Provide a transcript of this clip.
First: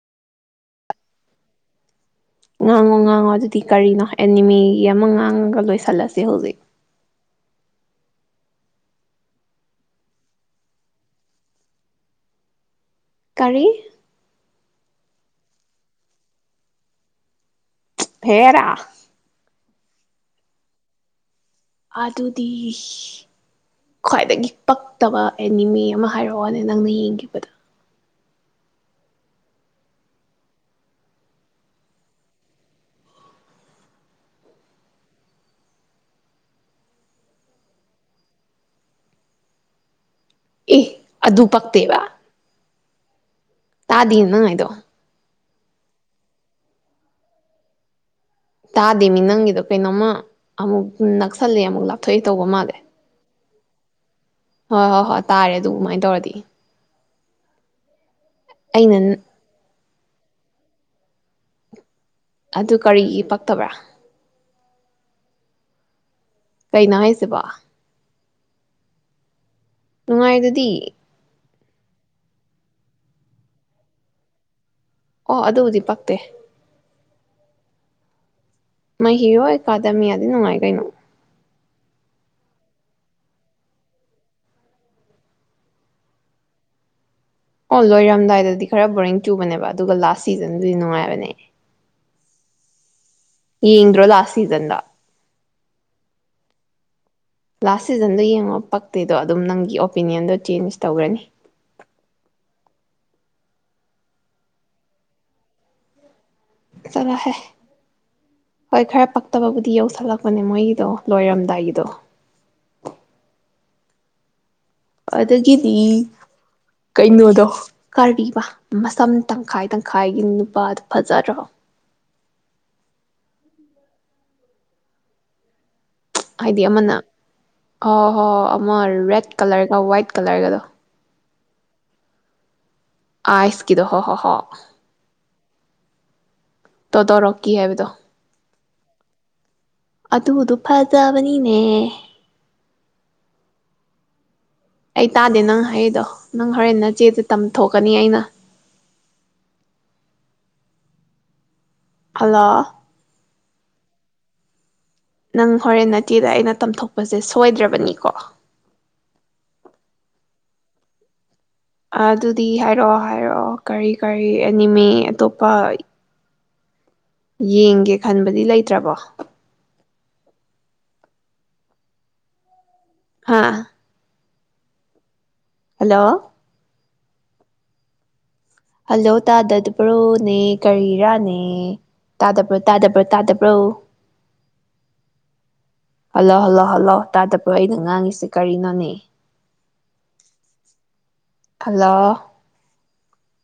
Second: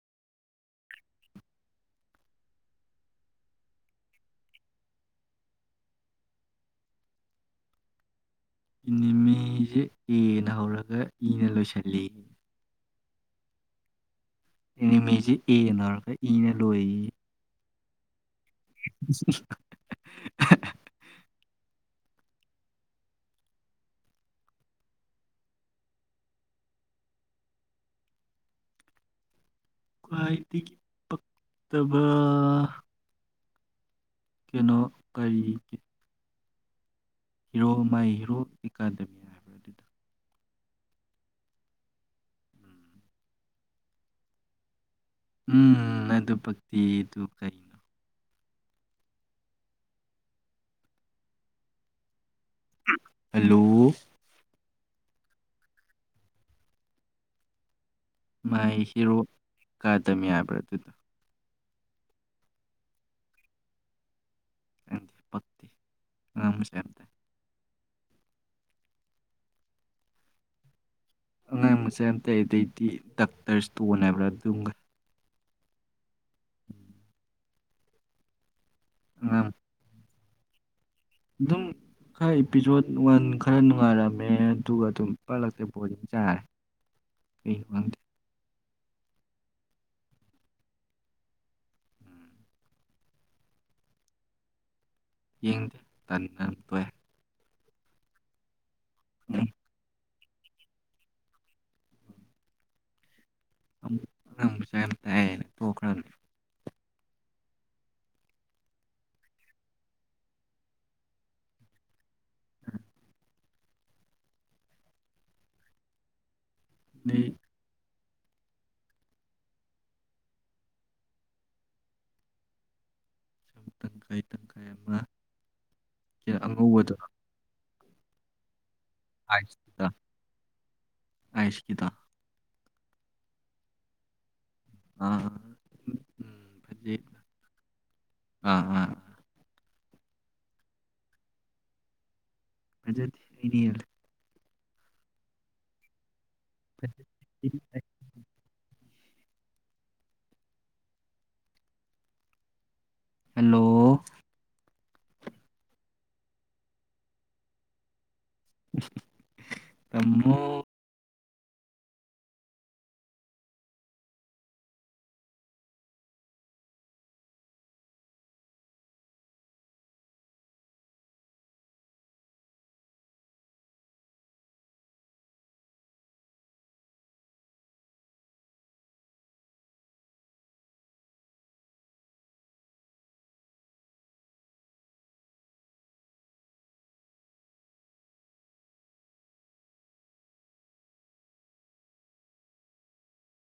ꯉꯥꯡꯉꯣ ꯉꯥꯡꯉꯣ ꯑꯗꯨꯗꯤ ꯀꯔꯤꯅꯣ ꯑꯦꯅꯤꯃꯦꯒꯤ ꯑꯃ ꯉꯥꯡꯉꯒ ꯂꯣꯏꯁꯤꯜꯂꯁꯤ ꯍꯧꯖꯤꯛ ꯏꯅꯦꯃꯤꯁꯦ ꯑꯦꯅ ꯍꯧꯔꯒ ꯏꯅ ꯂꯣꯏꯁꯤꯜꯂꯤ ꯀꯥꯔꯤ ꯏꯅꯤꯃꯤꯁꯤ ꯑꯦꯅ ꯍꯧꯔꯒ ꯏꯅ ꯂꯣꯏꯁꯤꯜꯂꯤ ꯍꯦꯔꯥ ꯏꯁ ꯢꯁ ꯑꯗꯨꯗꯨꯗꯤ ꯈ꯭ꯋꯥꯏꯗꯒꯤ ꯄꯛꯇꯕ ꯑꯦꯅꯤꯃꯦ ꯑꯃ ꯍꯥꯏꯔꯛꯑꯣꯅꯦ ꯅꯪꯅ ꯌꯦꯡꯈꯤꯕꯗ ꯈ꯭ꯋꯥꯏꯗꯒꯤ ꯄꯛꯇꯕ ꯀꯩꯅꯣ ꯀꯔꯤ ꯍꯤꯔꯣ ꯃꯥꯏ ꯍꯤꯔꯣ ꯇꯤꯀꯥꯗꯌꯥ ꯑꯦ ꯑꯗꯨ ꯄꯛꯇꯦꯕ ꯇꯥꯗꯦ ꯅꯪ ꯍꯥꯏꯗꯣ ꯎꯝ ꯑꯗꯨ ꯑꯗꯨ ꯄꯛꯇꯤ ꯑꯗꯨ ꯀꯔꯤꯅꯤ ꯇꯥꯗꯦ ꯃꯤ ꯅꯪꯒꯤꯗꯣ ꯀꯩꯅꯣꯝꯃ ꯑꯃꯨꯛ ꯅꯛꯁꯜꯂ ꯑꯃꯨꯛ ꯂꯥꯞꯊꯣꯛꯏ ꯇꯧꯕ ꯃꯥꯜꯂꯦ ꯍꯜꯂꯣ ꯍꯣꯏ ꯍꯣꯏ ꯍꯣꯏ ꯇꯥꯔꯦ ꯑꯗꯨꯃꯥꯏꯅ ꯇꯧꯔꯗꯤ ꯃꯥꯏ ꯑꯩꯅ ꯍꯦꯔꯣ ꯀꯥꯗ ꯌꯥꯕ꯭ꯔꯥ ꯑꯗꯨꯗ ꯑꯗꯨ ꯀꯔꯤꯒꯤ ꯄꯛꯇꯕ꯭ꯔꯥ ꯑꯦ ꯄꯛꯇꯤ ꯀꯩꯅꯣ ꯍꯥꯏꯁꯤꯕꯣ ꯅꯨꯡꯉꯥꯏꯗꯨꯗꯤ ꯑꯉꯥꯡ ꯃꯆꯥ ꯑꯇ ꯑꯗꯩꯗꯤ ꯗꯥꯛꯇꯔ ꯁꯇꯣꯟ ꯍꯥꯏꯕ꯭ꯔꯥ ꯑꯗꯨꯑꯃ ꯑꯣ ꯑꯗꯨꯕꯨꯗꯤ ꯄꯛꯇꯦ ꯃꯩ ꯍꯤꯔꯣ ꯑꯉꯥꯡ ꯑꯦꯀꯥꯗꯃꯤꯌꯥꯗꯤ ꯅꯨꯡꯉꯥꯏ ꯀꯩꯅꯣ ꯑꯗꯨꯝ ꯈꯔ ꯏꯄꯤꯁꯣꯠ ꯋꯥꯟ ꯈꯔ ꯅꯨꯡꯉꯥꯏꯔꯝꯃꯦ ꯑꯗꯨꯒ ꯑꯗꯨꯝ ꯄꯛꯂꯝꯛꯇꯦ ꯕꯣꯔꯤꯡ ꯆꯥꯔꯦ ꯀꯩꯅꯣ ꯑꯣ ꯈꯪꯗꯦ ꯂꯣꯏꯔꯝꯗꯥꯏꯗꯗꯤ ꯈꯔ ꯕꯣꯔꯤꯡ ꯆꯨꯕꯅꯦꯕ ꯑꯗꯨꯒ ꯂꯥꯁ ꯁꯤꯖꯟꯗꯨꯗꯤ ꯅꯨꯡꯉꯥꯏꯕꯅꯦ ꯌꯦꯡꯗ꯭ꯔꯣ ꯂꯥꯁ ꯁꯤꯖꯟꯗꯣ ꯌꯦꯡꯗꯦ ꯇꯟꯗꯅ ꯇꯣꯛꯑꯦ ꯂꯥꯁ ꯁꯤꯖꯟꯗꯣ ꯌꯦꯡꯉꯣ ꯄꯛꯇꯦꯗꯣ ꯑꯗꯨꯝ ꯑꯗꯩ ꯅꯪꯒꯤ ꯑꯣꯄꯤꯅꯤꯌꯟꯗꯣ ꯆꯦꯟꯖ ꯇꯧꯈ꯭ꯔꯅꯤ ꯑꯉꯥꯡ ꯃꯆꯥ ꯌꯥꯝ ꯇꯥꯏꯌꯦꯅ ꯇꯣꯛꯈ꯭ꯔꯕꯅꯤ ꯆꯠꯂꯣꯍꯦ ꯍꯣꯏ ꯈꯔ ꯄꯛꯇꯕꯕꯨꯗꯤ ꯌꯧꯁꯜꯂꯛꯄꯅꯦ ꯃꯣꯏꯒꯤꯗꯣ ꯂꯣꯏꯔꯝꯗꯥꯏꯒꯤꯗꯣ ꯎꯝ ꯑꯗꯨꯒꯤꯗꯤ ꯑꯗꯩ ꯀꯩꯅꯣꯗꯣ ꯀꯔꯤꯕ ꯃꯁꯝ ꯇꯪꯈꯥꯏ ꯇꯪꯈꯥꯏꯒꯤ ꯅꯨꯄꯥꯗꯣ ꯐꯖꯗ꯭ꯔꯣ ꯁꯝ ꯇꯪꯈꯥꯏ ꯇꯪꯈꯥꯏ ꯑꯃ ꯍꯥꯏꯗꯤ ꯑꯉꯧꯕꯗꯣ ꯑꯃꯅ ꯍꯣꯏ ꯍꯣꯏ ꯑꯃ ꯔꯦꯠ ꯀꯂꯔꯒ ꯋꯥꯏꯠ ꯀꯂꯔꯒꯗꯣ ꯑꯥꯏꯁ ꯀꯤꯗꯣ ꯑꯥꯢꯁ ꯀꯤꯗꯣ ꯍꯣ ꯍꯣꯏ ꯍꯣꯏ ꯑ ꯇꯣ ꯗꯣꯔꯛꯀꯤ ꯍꯥꯏꯕꯗꯣ ꯑꯥ ꯑꯥ ꯑꯗꯨꯗꯣ ꯐꯖꯕꯅꯤꯅꯦ ꯃꯖꯠ ꯑꯦꯗꯤꯌꯥ ꯑꯩ ꯇꯥꯗꯦ ꯅꯪ ꯍꯩꯗꯣ ꯅꯪ ꯍꯣꯔꯦꯟ ꯅꯆꯦꯗ ꯍꯦꯜꯂꯦ ꯇꯝꯊꯣꯛꯀꯅꯤ ꯑꯩꯅ ꯍꯂ ꯍꯂꯣ ꯅꯪ ꯍꯣꯔꯦꯟ ꯅꯇꯦꯗ ꯑꯩꯅ ꯇꯝꯊꯣꯛꯄꯁꯦ ꯁꯣꯏꯗ꯭ꯔꯕꯅꯤꯀꯣ ꯇꯃꯣ ꯑꯗꯨꯗꯤ ꯍꯥꯏꯔꯛꯑꯣ ꯍꯥꯏꯔꯛꯑꯣ ꯀꯔꯤ ꯀꯔꯤ ꯑꯦꯅꯤꯃꯤ ꯑꯇꯣꯞꯄ ꯌꯦꯡꯒꯦ ꯈꯟꯕꯗꯤ ꯂꯩꯇ꯭ꯔꯕꯣ ꯍꯥꯥ ꯍꯜꯂꯣ ꯍꯜꯂꯣ ꯇꯥꯗꯠꯕ꯭ꯔꯣꯅꯦ ꯀꯔꯤꯔꯥꯅꯦ ꯇꯥꯗꯕ꯭ꯔꯣ ꯇꯥꯗꯕ꯭ꯔꯥ ꯇꯥꯗꯕ꯭ꯔꯣ ꯍꯜꯂꯣ ꯍꯜꯂꯣ ꯍꯜꯂꯣ ꯇꯥꯗꯄ ꯑꯩꯅ ꯉꯥꯡꯉꯁꯤꯦ ꯀꯔꯤꯅꯣꯅꯦ ꯍꯜꯂ